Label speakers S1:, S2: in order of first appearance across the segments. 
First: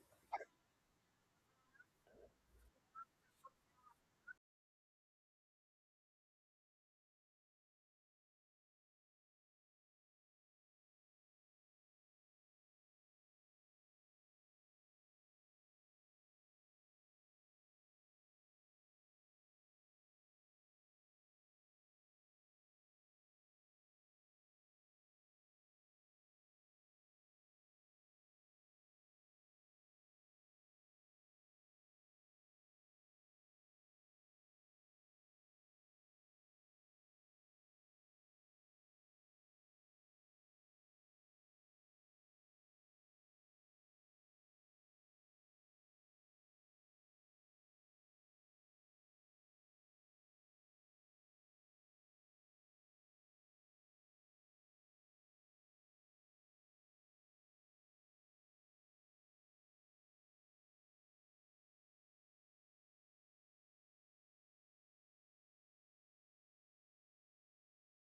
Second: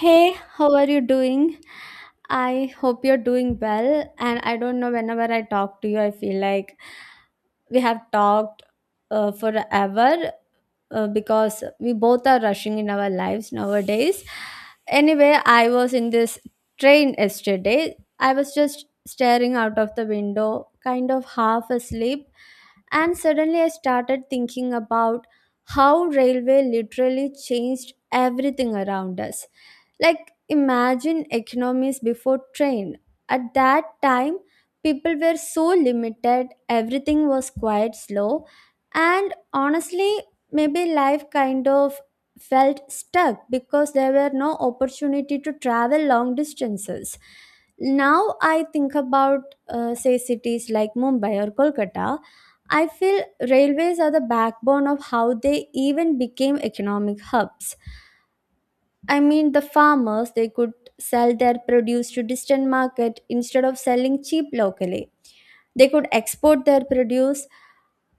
S1: Hey, how are you doing? I hope you're doing well. And I don't know, whenever I talk to you, I feel like we have talked forever because we both are rushing in our lives nowadays. Anyway, I was in this train yesterday. I was just staring out of the window, kind of half asleep. And suddenly I started thinking about how railway literally changed everything around us. Like, imagine economies before train. At that time, people were so limited, everything was quite slow, and honestly, maybe life kind of felt stuck because there were no opportunity to travel long distances. Now I think about, say, cities like Mumbai or Kolkata. I feel railways are the backbone of how they even became economic hubs. I mean, the farmers, they could sell their produce to distant market instead of selling cheap locally. They could export their produce,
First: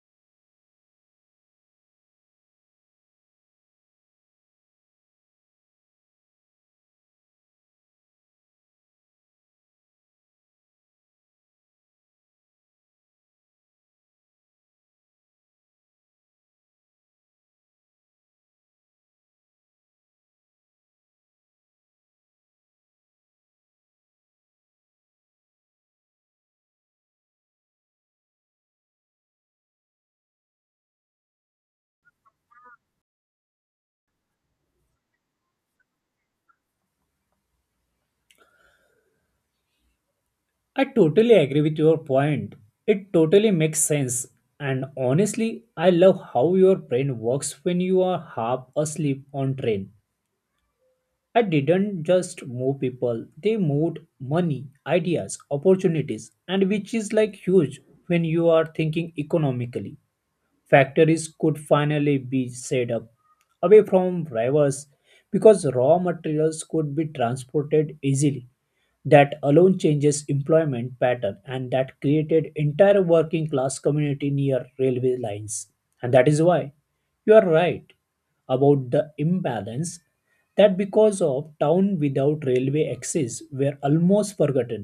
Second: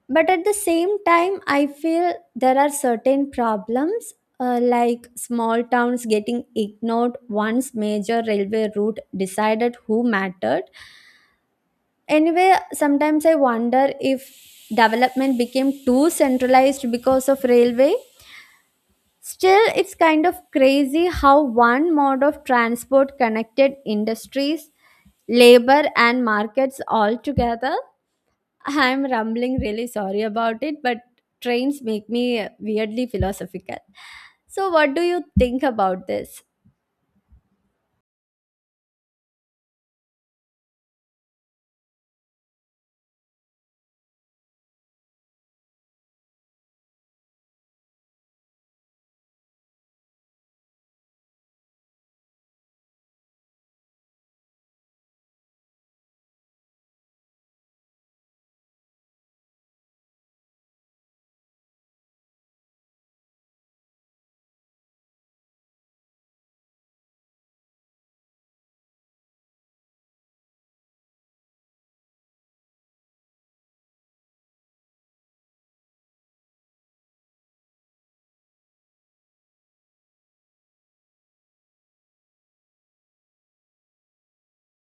S1: but at the same time, I feel there are certain problems, like small towns getting ignored once major railway route decided who mattered. Anyway, sometimes I wonder if development became too centralized because of railway. Still, it's kind of crazy how one mode of transport connected industries, labor, and markets all together. I'm rumbling, really sorry about it, but trains make me weirdly philosophical. So, what do you think about this?
S2: I totally agree with your point. It totally makes sense. And honestly, I love how your brain works when you are half asleep on train. I didn't just move people, they moved money, ideas, opportunities, and which is like huge when you are thinking economically. Factories could finally be set up away from rivers because raw materials could be transported easily. That alone changes employment pattern and that created entire working class community near railway lines, and that is why you are right about the imbalance, that because of town without railway access were almost forgotten.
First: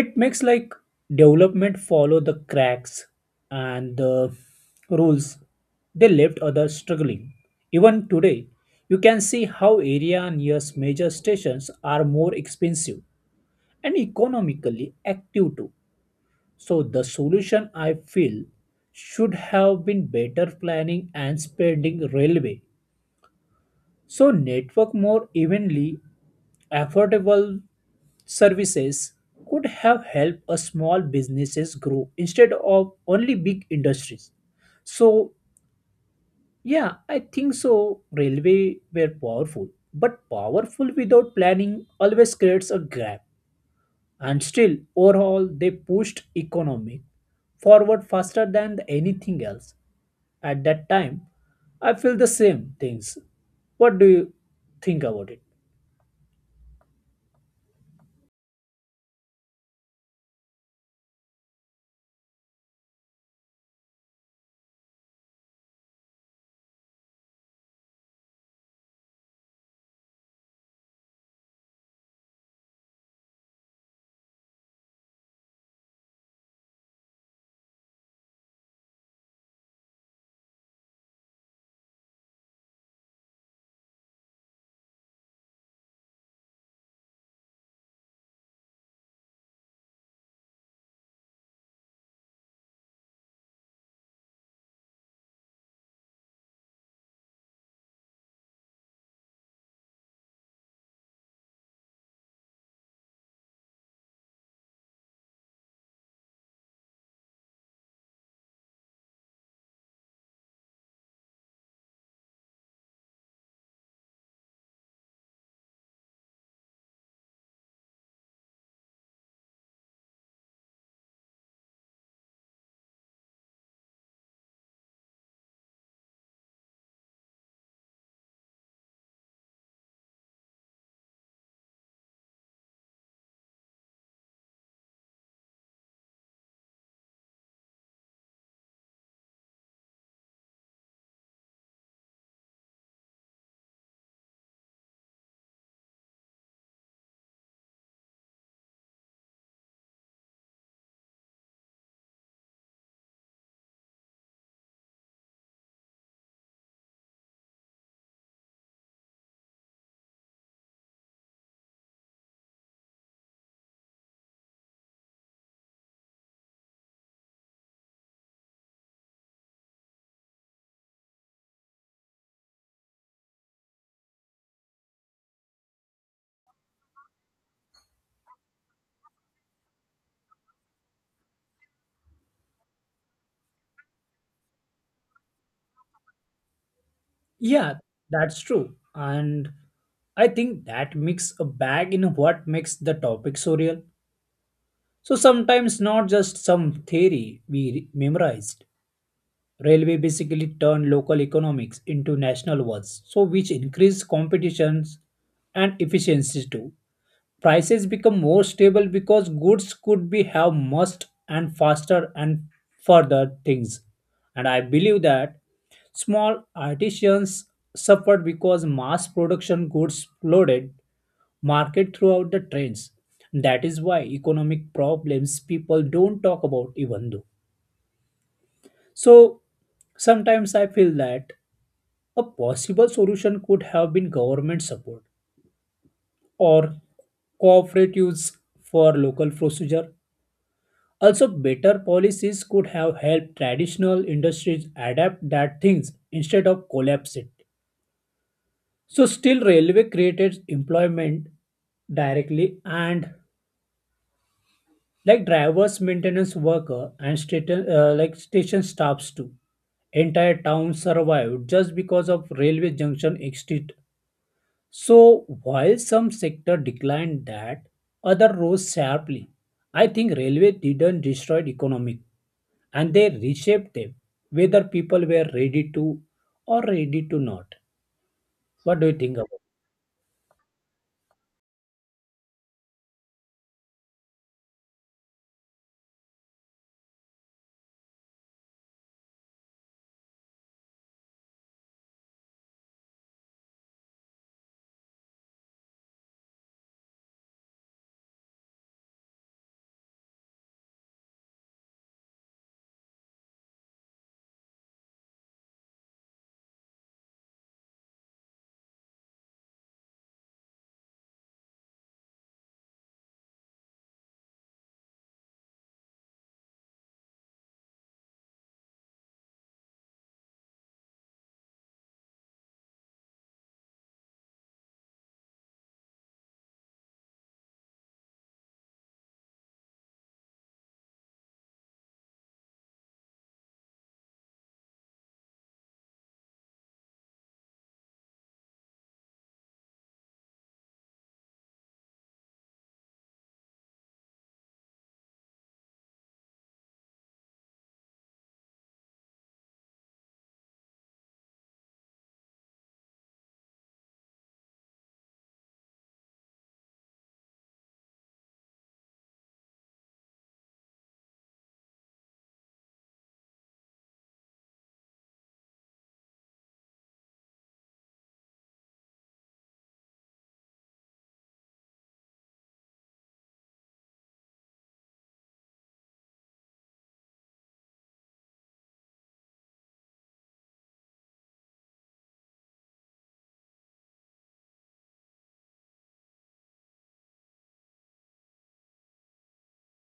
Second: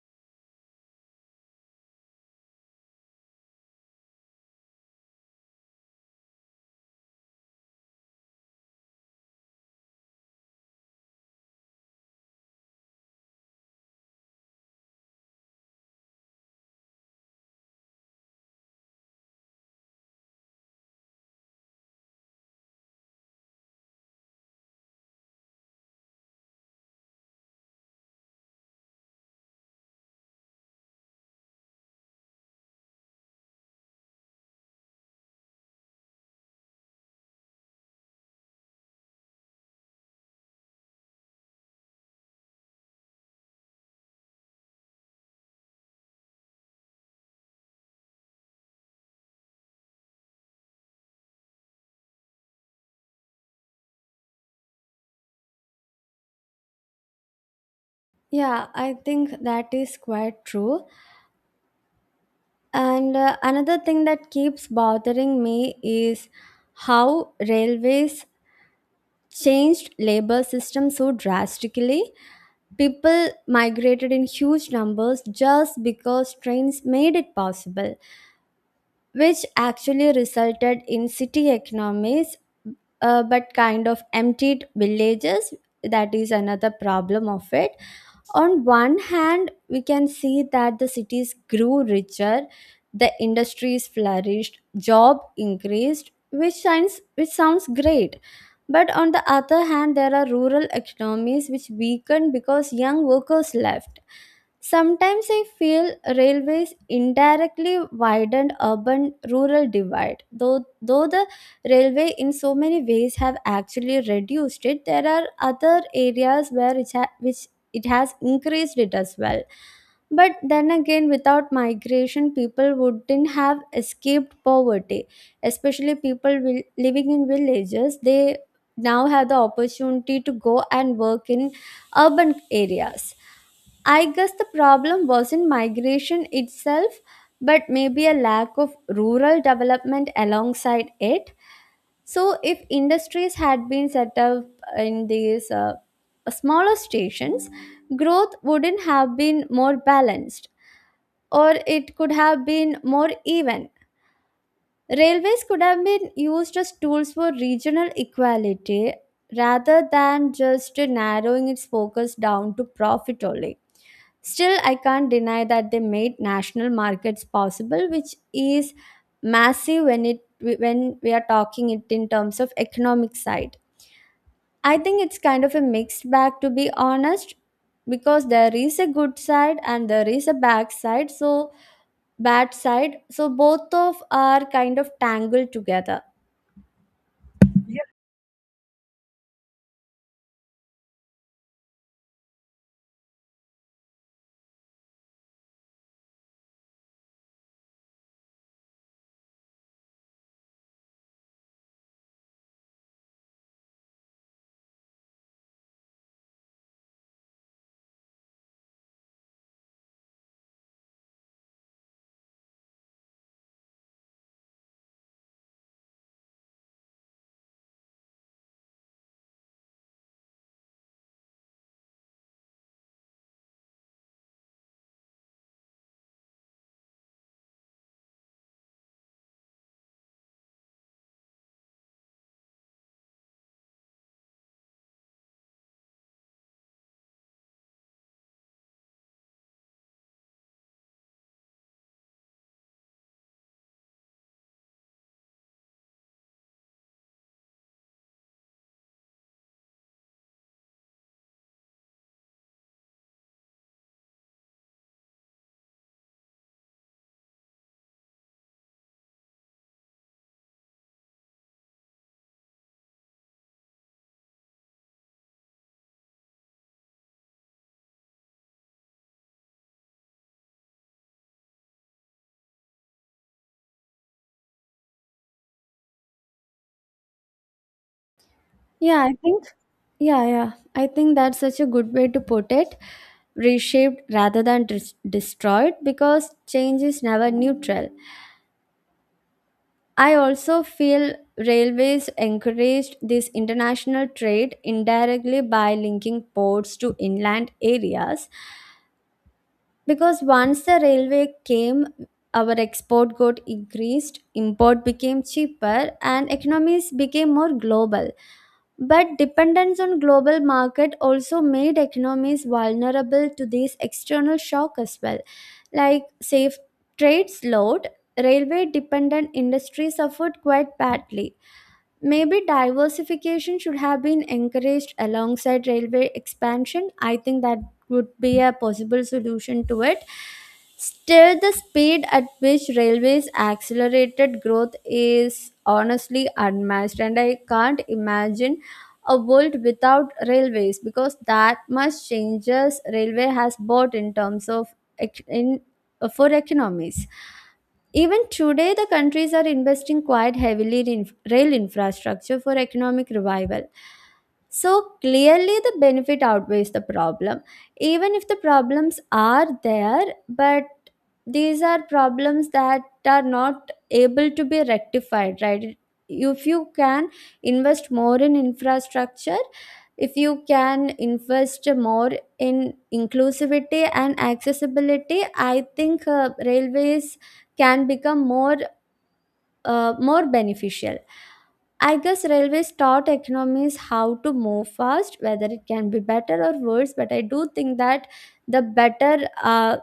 S2: It makes like development follow the cracks and the rules, they left others struggling. Even today you can see how area near major stations are more expensive and economically active too. So, the solution I feel should have been better planning and spending railway. So, network more evenly, affordable services could have helped a small businesses grow instead of only big industries. So, yeah, I think so. Railway were powerful, but powerful without planning always creates a gap. And still, overall, they pushed economy forward faster than anything else. At that time, I feel the same things. What do you think about it?
S1: Yeah, I think that is quite true. And another thing that keeps bothering me is how railways changed labor system so drastically. People migrated in huge numbers just because trains made it possible, which actually resulted in city economies, but kind of emptied villages. That is another problem of it. On one hand, we can see that the cities grew richer, the industries flourished, job increased, which sounds great. But on the other hand, there are rural economies which weakened because young workers left. Sometimes I feel railways indirectly widened urban rural divide. Though the railway in so many ways have actually reduced it, there are other areas where which it has increased it as well. But then again, without migration, people wouldn't have escaped poverty. Especially people will, living in villages, they now have the opportunity to go and work in urban areas. I guess the problem wasn't migration itself, but maybe a lack of rural development alongside it. So, if industries had been set up in these, smaller stations, growth wouldn't have been more balanced, or it could have been more even. Railways could have been used as tools for regional equality rather than just narrowing its focus down to profit only. Still, I can't deny that they made national markets possible, which is massive when it when we are talking it in terms of economic side. I think it's kind of a mixed bag to be honest, because there is a good side and there is a bad side, So both of are kind of tangled together.
S2: Yeah, that's true. And I think that makes a bag in what makes the topic so real. So sometimes not just some theory we memorized. Railway basically turned local economics into national ones, so which increased competitions and efficiencies too. Prices become more stable because goods could be have must and faster and further things, and I believe that small artisans suffered because mass production goods flooded market throughout the trends. That is why economic problems people don't talk about even though, so sometimes I feel that a possible solution could have been government support or cooperatives for local procedure. Also, better policies could have helped traditional industries adapt that things instead of collapse it. So still railway created employment directly and like drivers, maintenance worker and station like station staffs too. Entire towns survived just because of railway junction exit. So while some sector declined that, other rose sharply. I think railway didn't destroy economic and they reshaped them, whether people were ready to or ready to not. What do you
S1: Yeah, I
S2: think about
S1: think yeah, yeah. I think that's such a good way to put it. Reshaped rather than destroyed because change is never neutral. I also feel railways encouraged this international trade indirectly by linking ports to inland areas. Because once the railway came, our export got increased, import became cheaper, and economies became more global. But dependence on global market also made economies vulnerable to these external shock as well. Like, say, if trade slowed, railway dependent industry suffered quite badly. Maybe diversification should have been encouraged alongside railway expansion. I think that would be a possible solution to it. Still, the speed at which railways accelerated growth is honestly unmatched, and I can't imagine a world without railways because that much changes railway has brought in terms of ec- in for economies. Even today, the countries are investing quite heavily in rail infrastructure for economic revival. So clearly, the benefit outweighs the problem. Even if the problems are there, but these are problems that are not able to be rectified, right? If you can invest more in infrastructure, if you can invest more in inclusivity and accessibility, I think railways can become more beneficial. I guess railways taught economies how to move fast, whether it can be better or worse. But I do think that the better, uh,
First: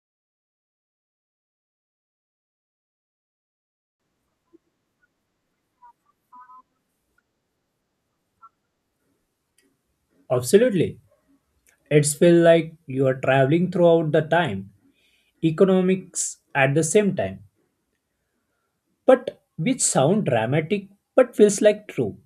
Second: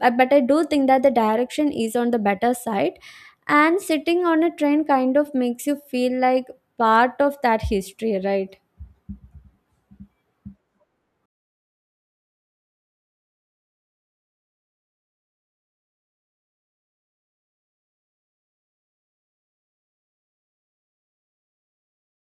S1: but I do think that the direction is on the better side. And sitting on a train kind of makes you feel like part of that history, right?
S2: it? Absolutely. It's feel like you are traveling throughout the time, economics at the same time. But which sound dramatic but feels like true.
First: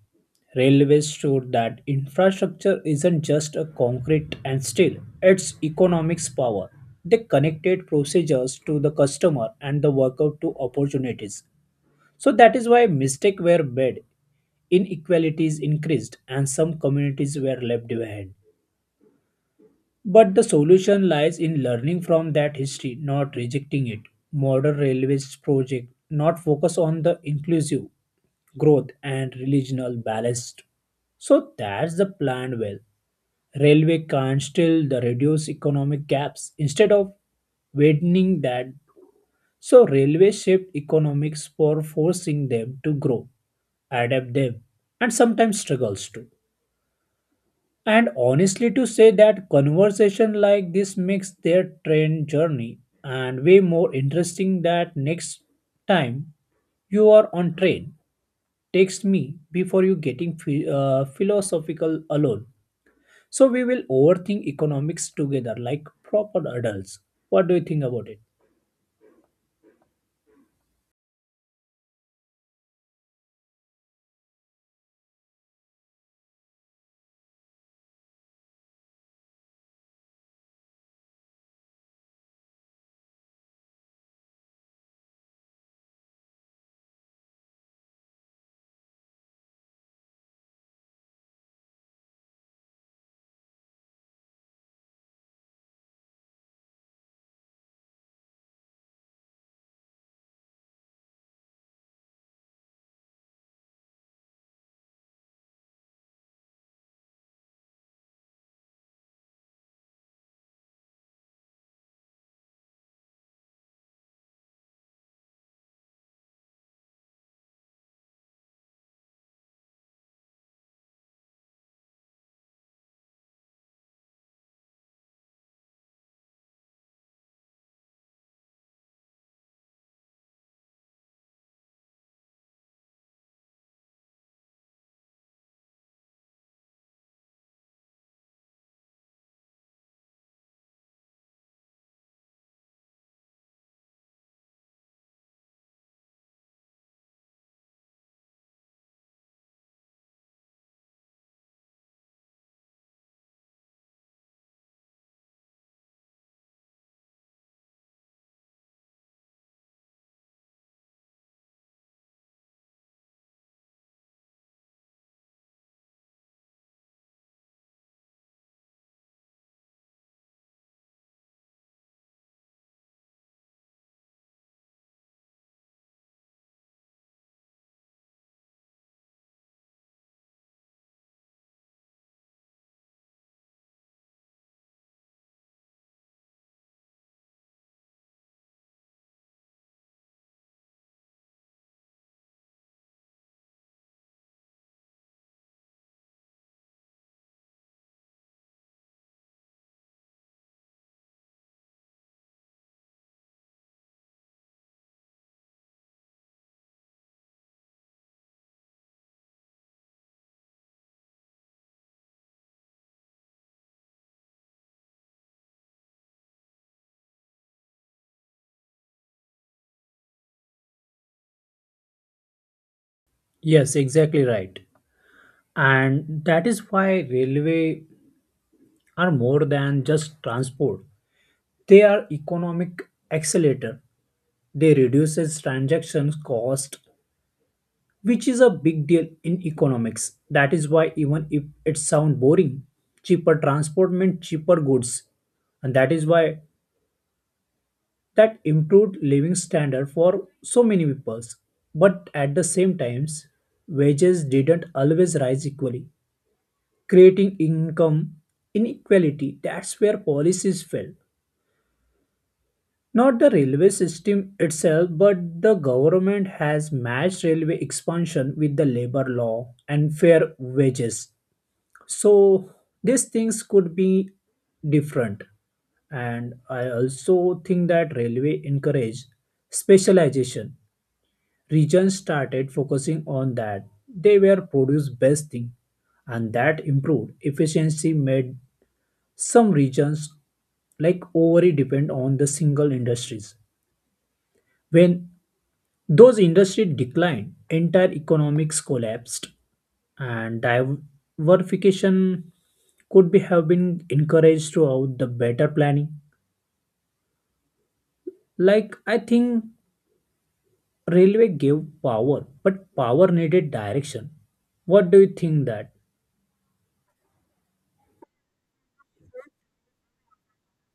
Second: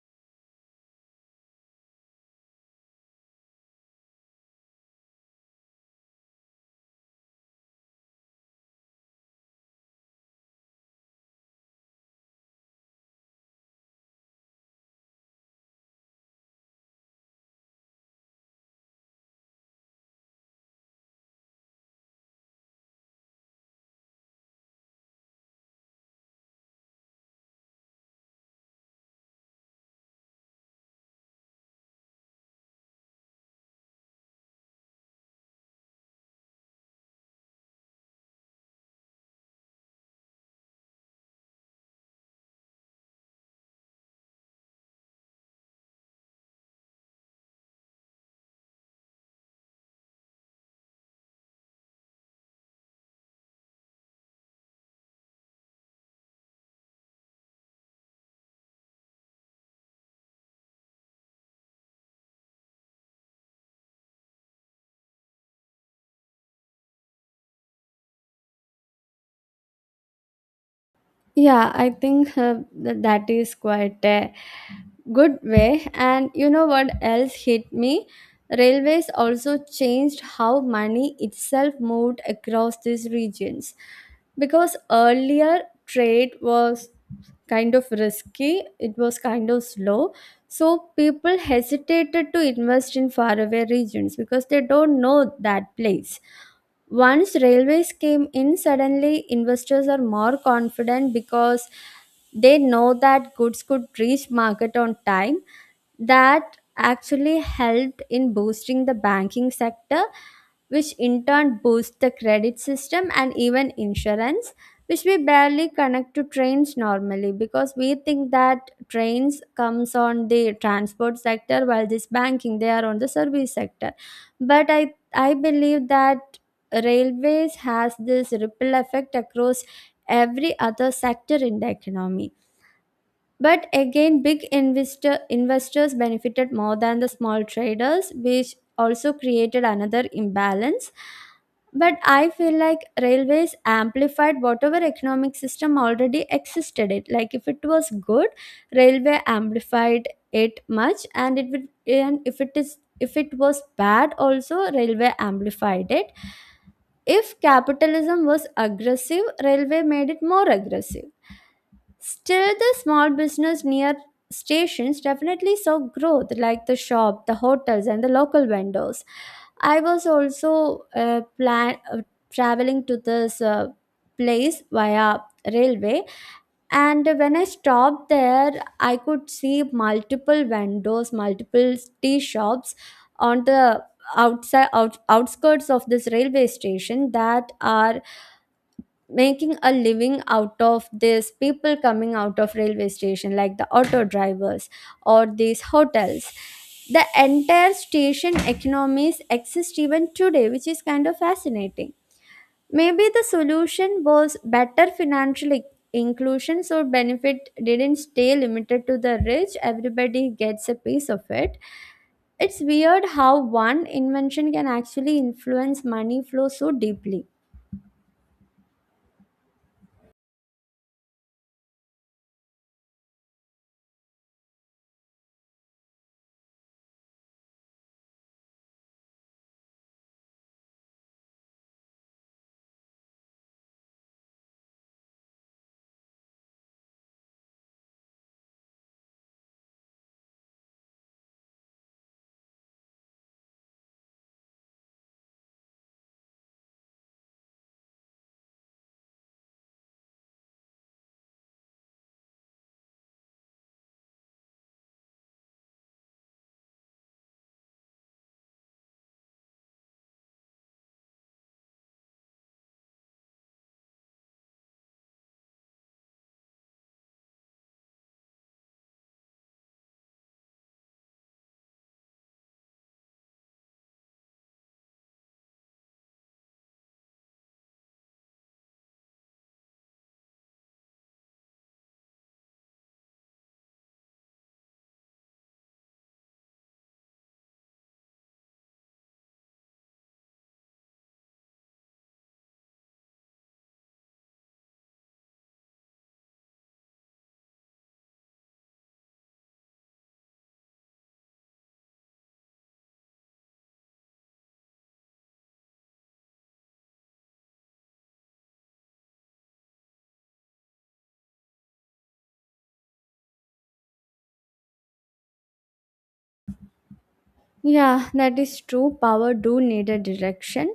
S2: Railways showed that infrastructure isn't just a concrete and steel, it's economics power. They connected procedures to the customer and the worker to opportunities. So that is why mistakes were made, inequalities increased, and some communities were left behind. But the solution lies in learning from that history, not rejecting it. Modern railways project not focus on the inclusive growth and regional balanced. So that's the plan well. Railway can still the reduce economic gaps instead of widening that. So railway shaped economics for forcing them to grow, adapt them, and sometimes struggles too. And honestly, to say that conversation like this makes their train journey and way more interesting that next time you are on train, text me before you getting philosophical alone. So we will overthink economics together like proper adults. What do you think about it?
S1: Yeah, I think that is quite a good way. And you know what else hit me? Railways also changed how money itself moved across these regions. Because earlier, trade was kind of risky, it was kind of slow. So people hesitated to invest in faraway regions because they don't know that place. Once railways came in, suddenly investors are more confident because they know that goods could reach market on time. That actually helped in boosting the banking sector, which in turn boosts the credit system and even insurance, which we barely connect to trains normally because we think that trains comes on the transport sector while this banking they are on the service sector. But I believe that railways has this ripple effect across every other sector in the economy. But again, big investors benefited more than the small traders, which also created another imbalance. But I feel like railways amplified whatever economic system already existed. It like if it was good, railway amplified it much, and if it was bad, also railway amplified it. If capitalism was aggressive, railway made it more aggressive. Still, the small business near stations definitely saw growth, like the shop, the hotels, and the local vendors. I was also plan traveling to this, place via railway, and when I stopped there, I could see multiple vendors, multiple tea shops on the outskirts of this railway station that are making a living out of this people coming out of railway station, like the auto drivers or these hotels. The entire station economies exist even today, which is kind of fascinating. Maybe the solution was better financial inclusion, so benefit didn't stay limited to the rich, everybody gets a piece of it. It's weird how one invention can actually influence money flow so deeply.
S2: Yes, exactly right. And that is why railway are more than just transport. They are economic accelerator, they reduces transaction cost, which is a big deal in economics. That is why even if it sound boring, cheaper transport meant cheaper goods, and that is why that improved living standard for so many people. But at the same times, wages didn't always rise equally, creating income inequality. That's where policies fail. Not the railway system itself, but the government has matched railway expansion with the labor law and fair wages. So these things could be different. And I also think that railway encouraged specialization. Regions started focusing on that. They were produce best thing, and that improved efficiency made some regions like overly depend on the single industries. When those industries declined, entire economics collapsed, and diversification could be have been encouraged throughout the better planning. Like I think railway gave power, but power needed direction. What do you think that?
S1: Yeah, that is true. Power do need a direction.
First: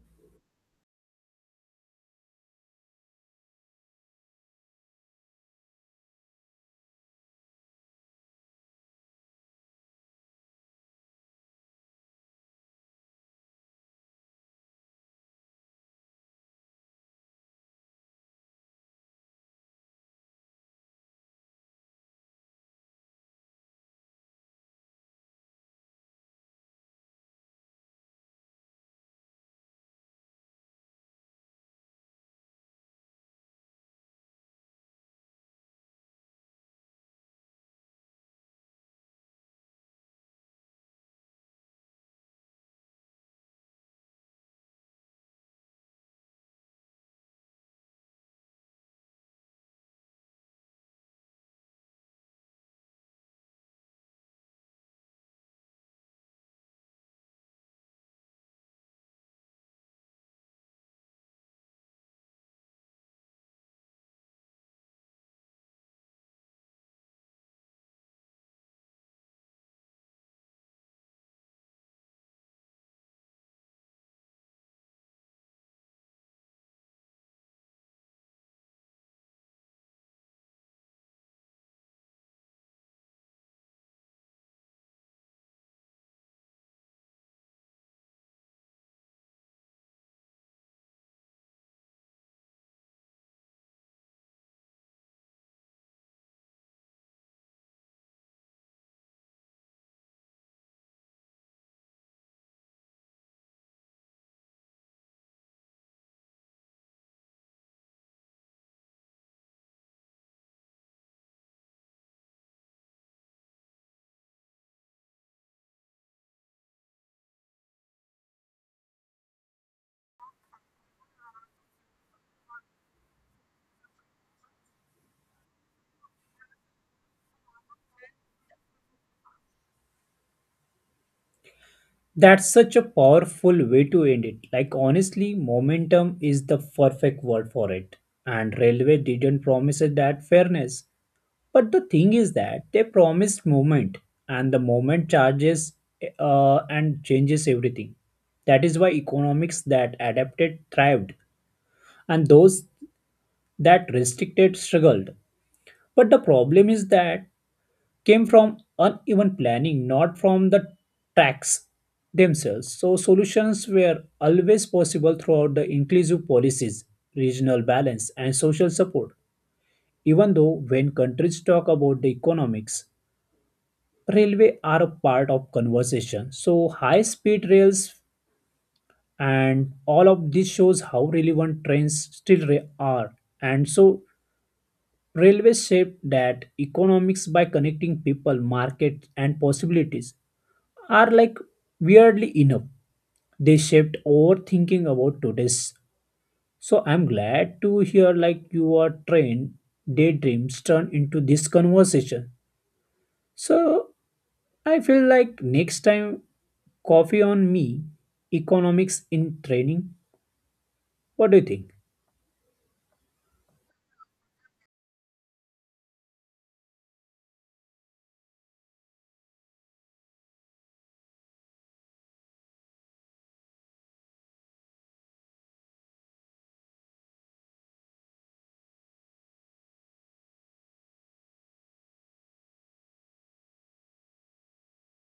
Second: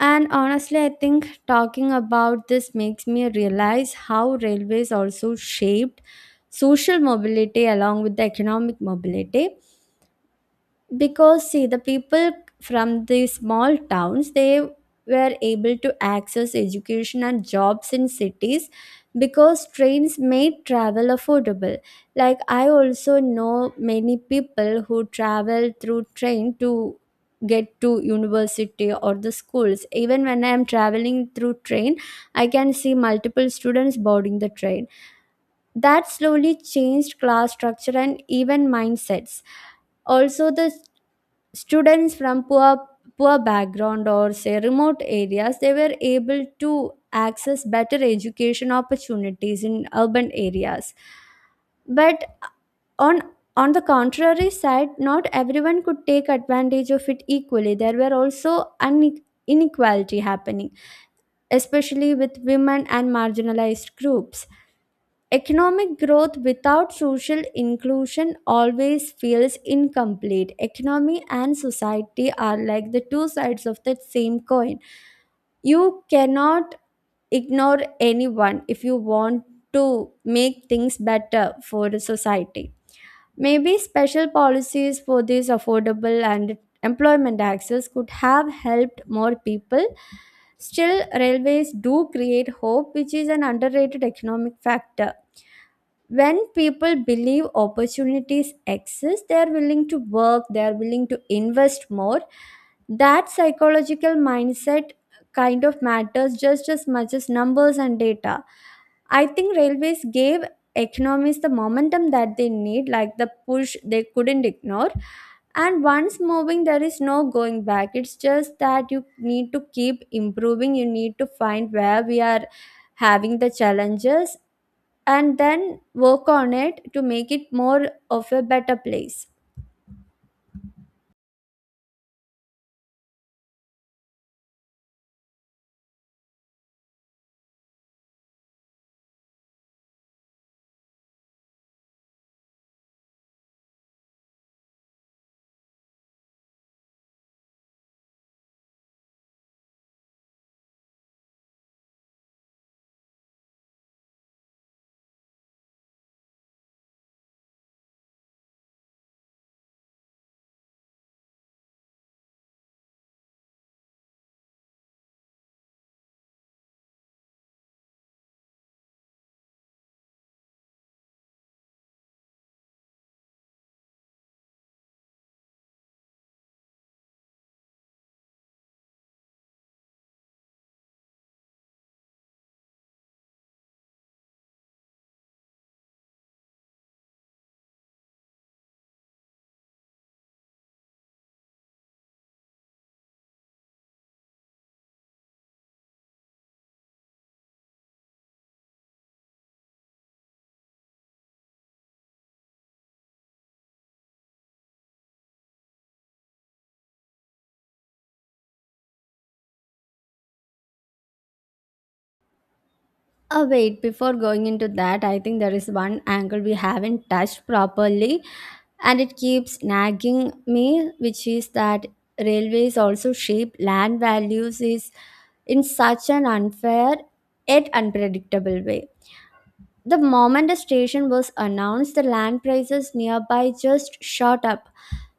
S1: And honestly, I think talking about this makes me realize how railways also shaped social mobility along with the economic mobility. Because, see, the people from the small towns, they were able to access education and jobs in cities because trains made travel affordable. Like, I also know many people who travel through train to get to university or the schools. Even when I am traveling through train, I can see multiple students boarding the train. That slowly changed class structure and even mindsets. Also, the students from poor background or say remote areas, they were able to access better education opportunities in urban areas. But on on the contrary side, not everyone could take advantage of it equally. There were also une- inequality happening, especially with women and marginalized groups. Economic growth without social inclusion always feels incomplete. Economy and society are like the two sides of that same coin. You cannot ignore anyone if you want to make things better for the society. Maybe special policies for this affordable and employment access could have helped more people. Still, railways do create hope, which is an underrated economic factor. When people believe opportunities exist, they're willing to work, they're willing to invest more. That psychological mindset kind of matters just as much as numbers and data. I think railways gave economies the momentum that they need, like the push they couldn't ignore. And once moving, there is no going back. It's just that you need to keep improving, you need to find where we are having the challenges and then work on it to make it more of a better place.
S2: That's such a powerful way to end it. Like honestly, momentum is the perfect word for it. And railway didn't promise us that fairness. But the thing is that they promised movement, and the movement charges and changes everything. That is why economics that adapted thrived, and those that restricted struggled. But the problem is that came from uneven planning, not from the tracks themselves. So solutions were always possible throughout the inclusive policies, regional balance, and social support. Even though when countries talk about the economics, railway are a part of conversation. So high speed rails and all of this shows how relevant trains still are. And so railways shape that economics by connecting people, markets, and possibilities are like weirdly enough they shaped our thinking about today's. So I'm glad to hear like your train daydreams turn into this conversation. So I feel like next time coffee on me economics in training. What do you think?
S1: Wait, before going into that, I think there is one angle we haven't touched properly and it keeps nagging me, which is that railways also shape land values is in such an unfair yet unpredictable way. The moment the station was announced, the land prices nearby just shot up.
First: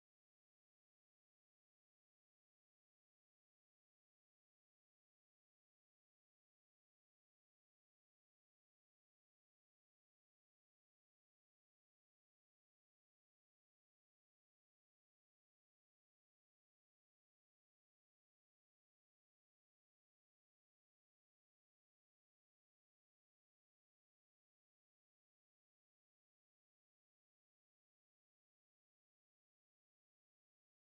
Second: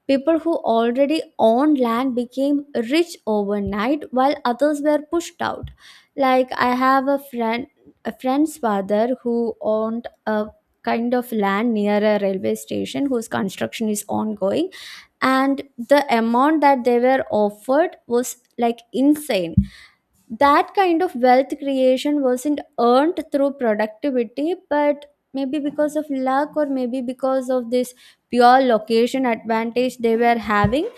S1: People who already owned land became rich overnight while others were pushed out. Like I have a friend's father who owned a kind of land near a railway station whose construction is ongoing, and the amount that they were offered was like insane. That kind of wealth creation wasn't earned through productivity, but maybe because of luck or maybe because of this pure location advantage they were having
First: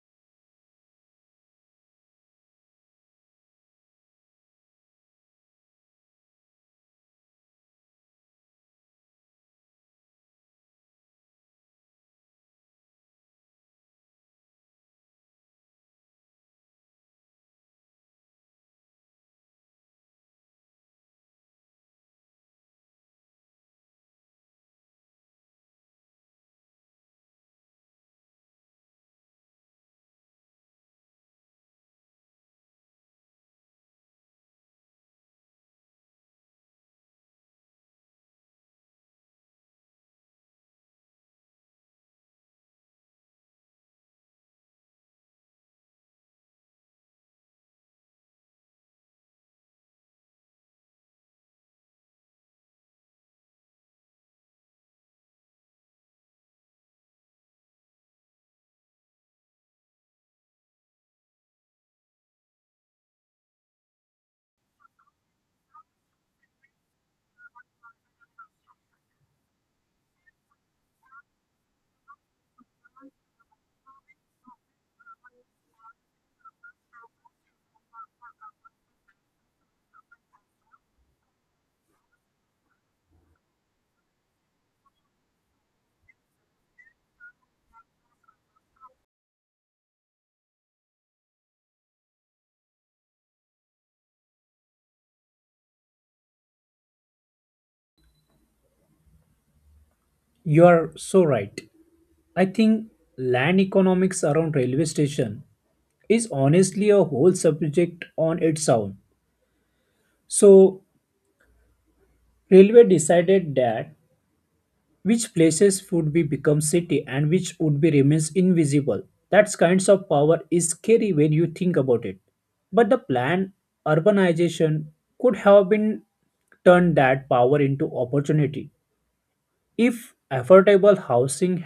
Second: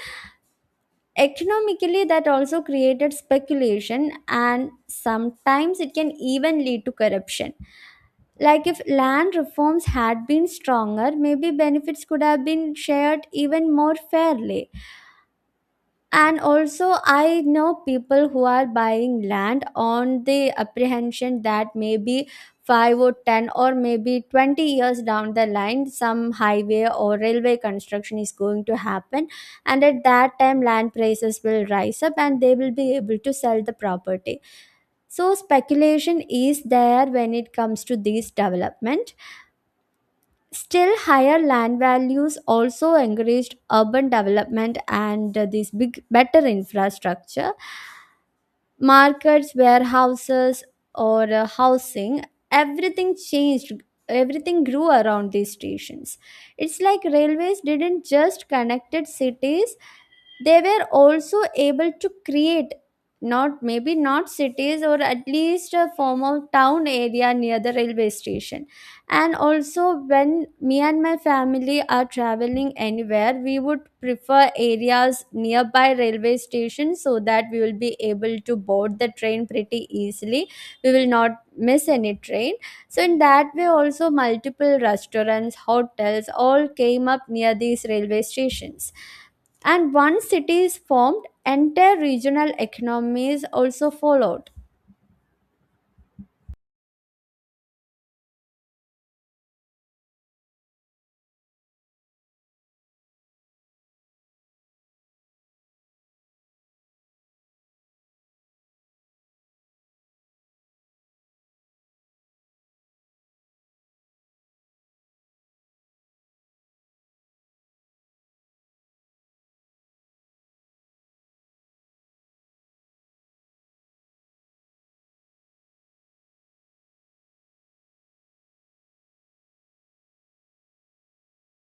S1: economically. That also created speculation, and sometimes it can even lead to corruption. Like, if land reforms had been stronger, maybe benefits could have been shared even more fairly. And also, I know people who are buying land on the apprehension that maybe 5 or 10 or maybe 20 years down the line, some highway or railway construction is going to happen, and at that time land prices will rise up and they will be able to sell the property. So speculation is there when it comes to these development. Still, higher land values also encouraged urban development and this big, better infrastructure, markets, warehouses, or housing. Everything changed. Everything grew around these stations. It's like railways didn't just connected cities; they were also able to create not, maybe not cities, or at least a form of town area near the railway station. And also, when me and my family are traveling anywhere, we would prefer areas nearby railway stations so that we will be able to board the train pretty easily. We will not miss any train. So in that way also, multiple restaurants, hotels all came up near these railway stations. And once cities formed, entire regional economies also followed.
S2: You are so right. I think land economics around railway station is honestly a whole subject on its own. So railway decided that which places would be become city and which would be remains invisible. That kinds of power is scary when you think about it, but the planned urbanization could have been turned that power into opportunity. If affordable housing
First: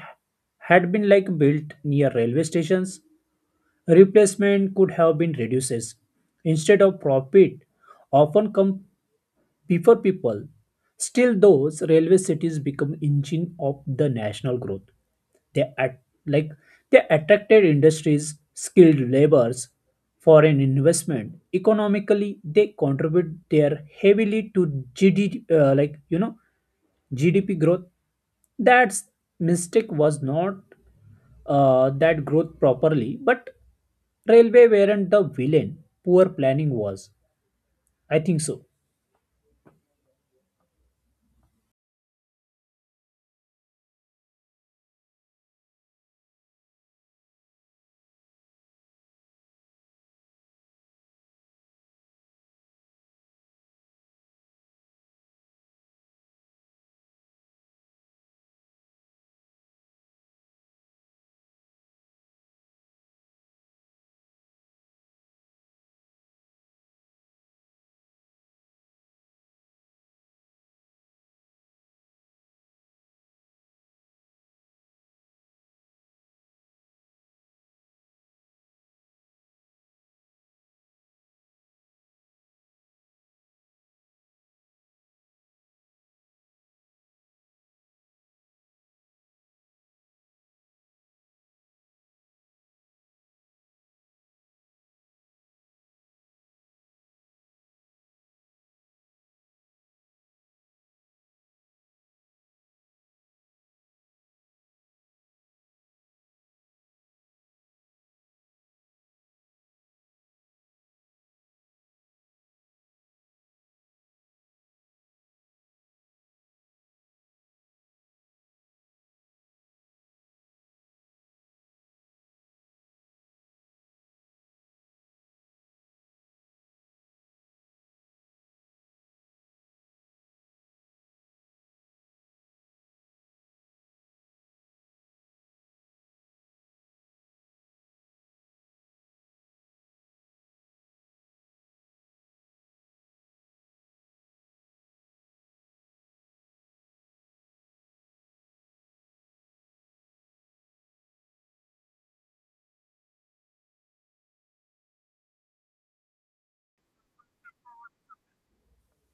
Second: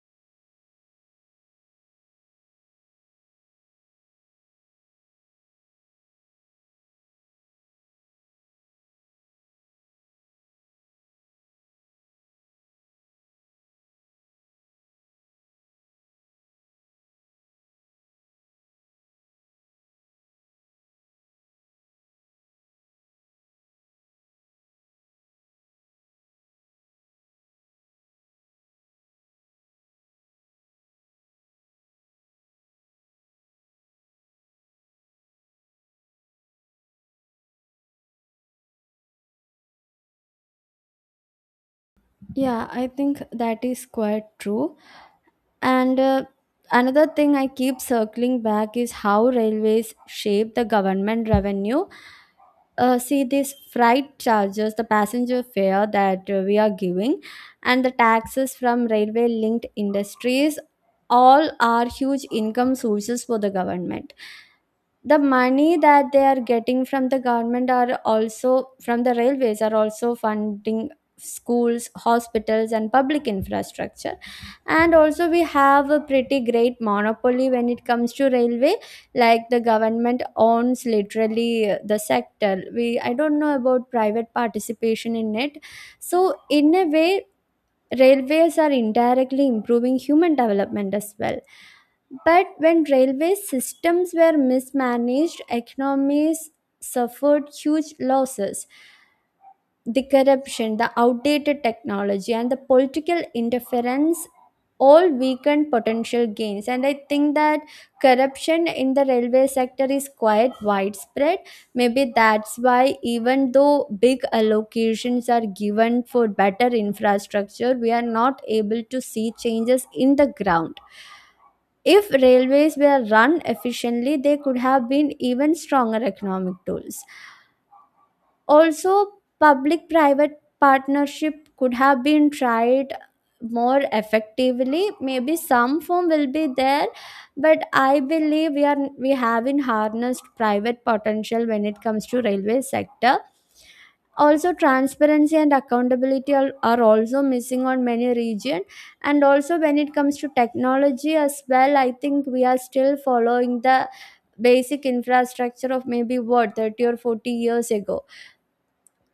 S2: had been like built near railway stations, replacement could have been reduces instead of profit often come before people. Still, those railway cities become engine of the national growth. They at, like they attracted industries, skilled laborers, foreign investment. Economically, they contribute their heavily to GDP, like you know GDP growth. That mistake was not that growth properly, but railway weren't the villain. Poor planning was. I think so.
S1: Yeah, I think that is quite true. And another thing I keep circling back is how railways shape the government revenue. See, these freight charges, the passenger fare that we are giving, and the taxes from railway linked industries, all are huge income sources for the government. The money that they are getting from the government are also from the railways are also funding schools, hospitals, and public infrastructure. And also, we have a pretty great monopoly when it comes to railway. Like, the government owns literally the sector. We i don't know about private participation in it. So in a way, railways are indirectly improving human development as well. But when railway systems were mismanaged, economies suffered huge losses. The corruption, the outdated technology, and the political interference all weaken potential gains. And I think that corruption in the railway sector is quite widespread. Maybe that's why, even though big allocations are given for better infrastructure, we are not able to see changes in the ground. If railways were run efficiently, they could have been even stronger economic tools. Also, public private partnership could have been tried more effectively. Maybe some form will be there, but I believe we haven't harnessed private potential when it comes to railway sector. Also, transparency and accountability are also missing on many region. And also, when it comes to technology as well, I think we are still following the basic infrastructure of maybe what 30 or 40 years ago.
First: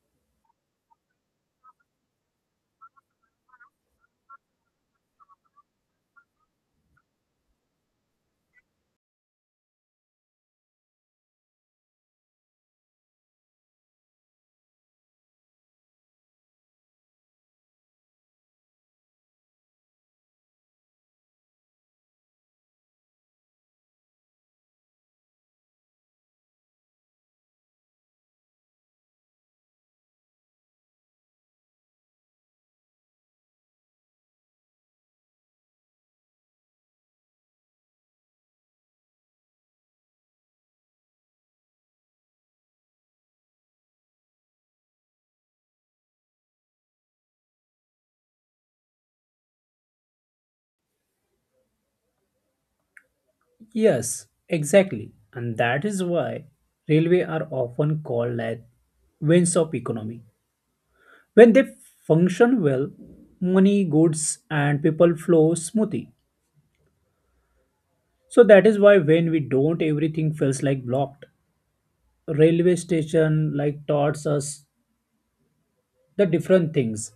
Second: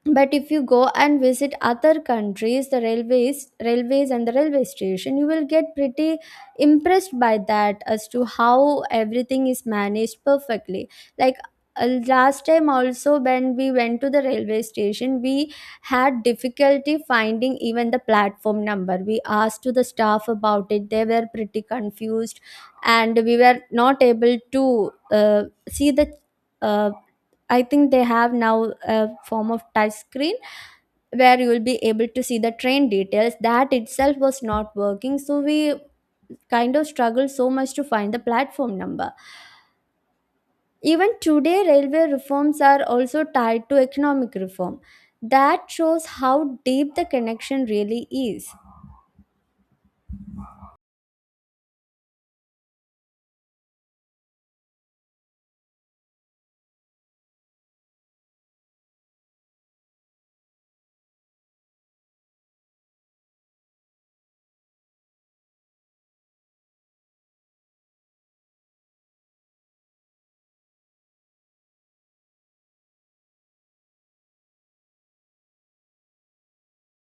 S1: But if you go and visit other countries, the railways, and the railway station, you will get pretty impressed by that as to how everything is managed perfectly. Like, last time also, when we went to the railway station, we had difficulty finding even the platform number. We asked to the staff about it, they were pretty confused, and we were not able to see the uh, I think they have now a form of touch screen where you will be able to see the train details. That itself was not working, so we kind of struggled so much to find the platform number. Even today, railway reforms are also tied to economic reform. That shows how deep the connection really is.
S2: Yes, exactly. And that is why railway are often called as veins of economy. When they function well, money, goods and people flow smoothly. So that is why when we don't everything feels like blocked. Railway station like taught us the different things,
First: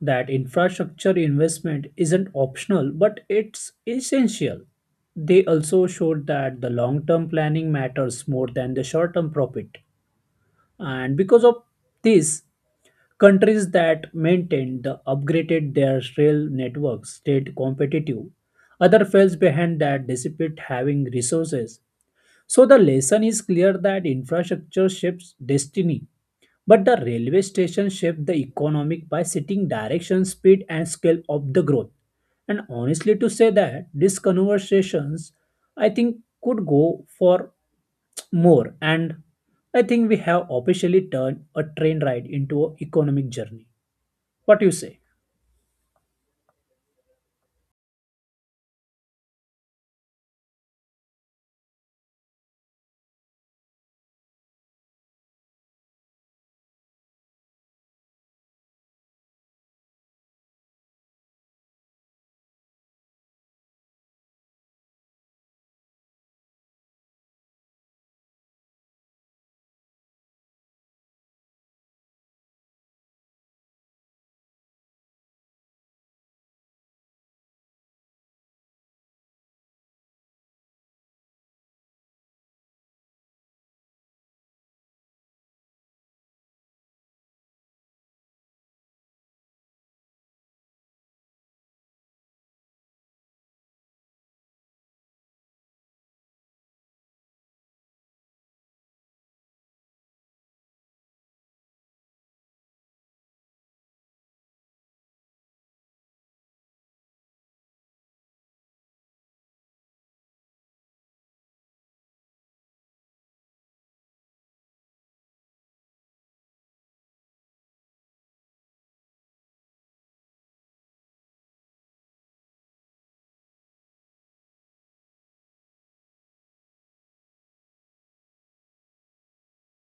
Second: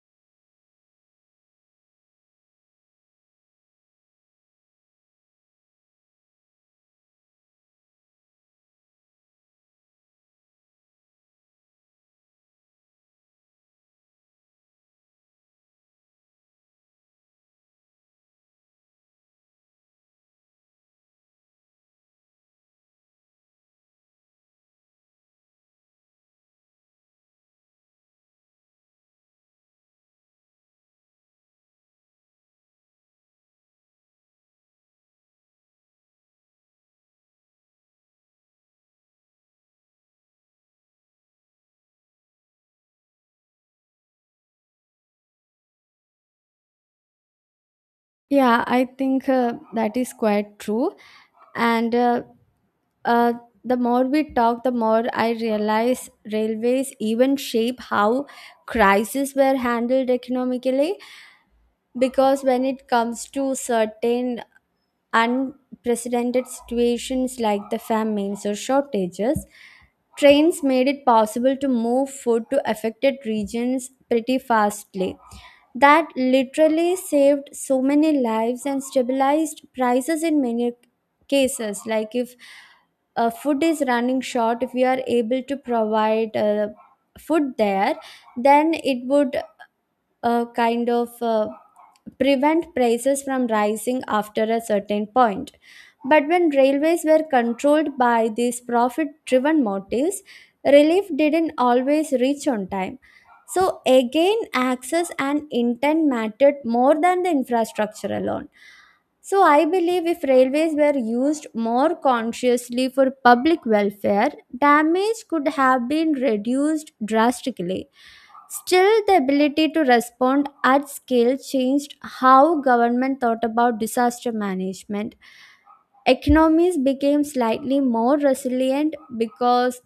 S2: that infrastructure investment isn't optional but it's essential. They also showed that the long-term planning matters more than the short-term profit. And because of this, countries that maintained the upgraded their rail networks stayed competitive, other fell behind that dissipate having resources. So the lesson is clear that infrastructure shapes destiny, but the railway station shape the economic by setting direction, speed and scale of the growth. And honestly to say that these conversations, I think, could go for more, and I think we have officially turned a train ride into an economic journey. What do you say?
S1: Yeah, I think that is quite true. And Uh, the more we talk, the more I realize railways even shape how crises were handled economically. Because when it comes to certain unprecedented situations like the famines or shortages, trains made it possible to move food to affected regions pretty fastly. That literally saved so many lives and stabilized prices in many cases. Like, if food is running short, if we are able to provide food there, then it would kind of prevent prices from rising after a certain point. But when railways were controlled by these profit driven motives, relief didn't always reach on time. So, again, access and intent mattered more than the infrastructure alone. So, I believe if railways were used more consciously for public welfare, damage could have been reduced drastically. Still, the ability to respond at scale changed how government thought about disaster management. Economies became slightly more resilient because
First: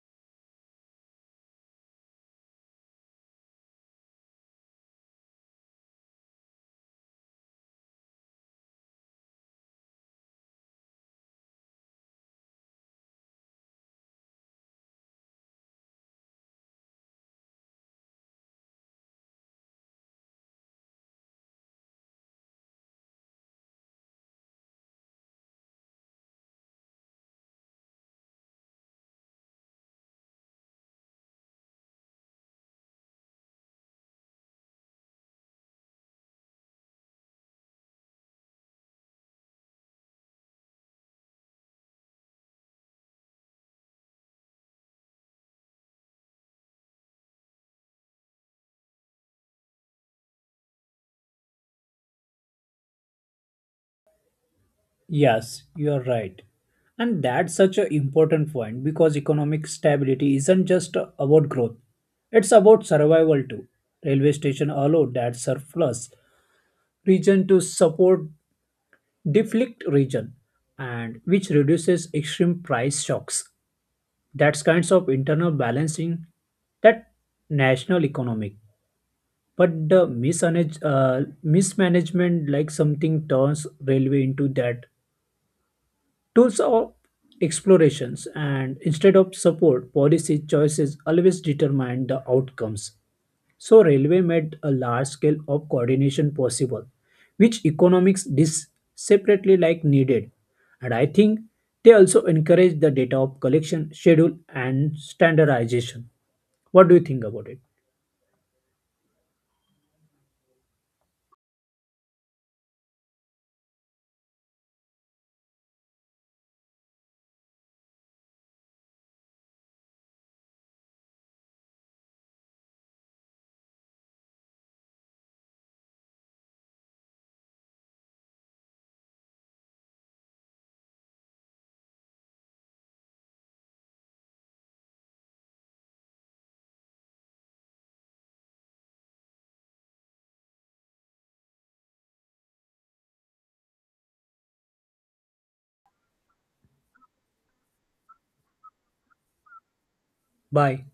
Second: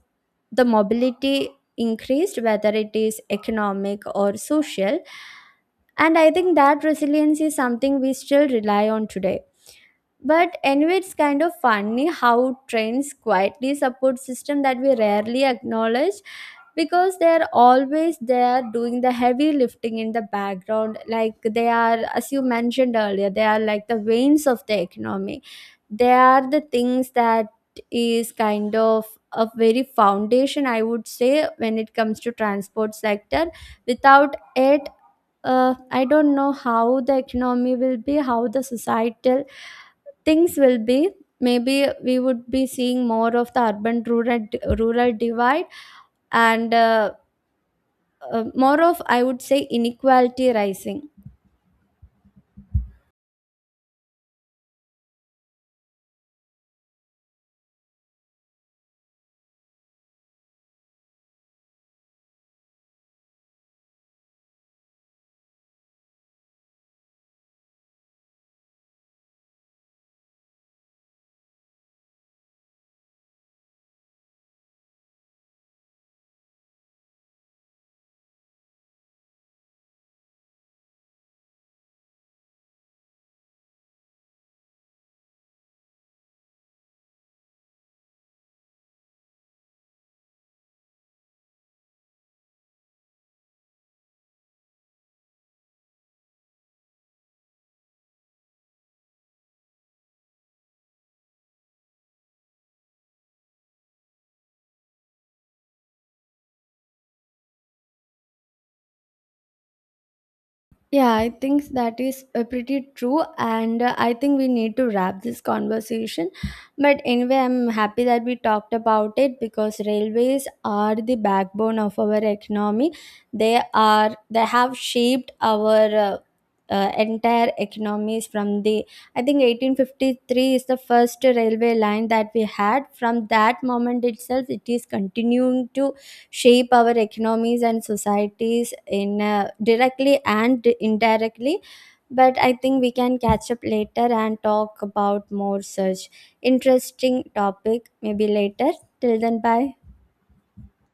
S1: the mobility increased, whether it is economic or social. And I think that resilience is something we still rely on today. But anyway, it's kind of funny how trends quietly support system that we rarely acknowledge, because they are always there doing the heavy lifting in the background. Like, they are, as you mentioned earlier, they are like the veins of the economy. They are the things that is kind of a very foundation, I would say, when it comes to transport sector. Without it, I don't know how the economy will be, how the societal things will be. Maybe we would be seeing more of the urban rural divide, and more of, I would say, inequality rising.
S2: Yes, you're right. And that's such an important point because economic stability isn't just about growth, it's about survival too. Railway station allow that surplus region to support deflict region, and which reduces extreme price shocks. That's kinds of internal balancing that national economic. But the mismanagement, like something turns railway into that tools of explorations, and instead of support, policy choices always determine the outcomes. So railway made a large scale of coordination possible, which economics separately like needed. And I think they also encourage the data of collection, schedule, and standardization. What do you think about it?
S1: Yeah, I think that is pretty true, and I think we need to wrap this conversation. But anyway, I'm happy that we talked about it, because railways are the backbone of our economy. They have shaped our entire economies from the, I think, 1853 is the first railway line that we had. From that moment itself, it is continuing to shape our economies and societies in directly and indirectly. But I think we can catch up later and talk about more such interesting topic maybe later. Till then, bye.
S2: Bye.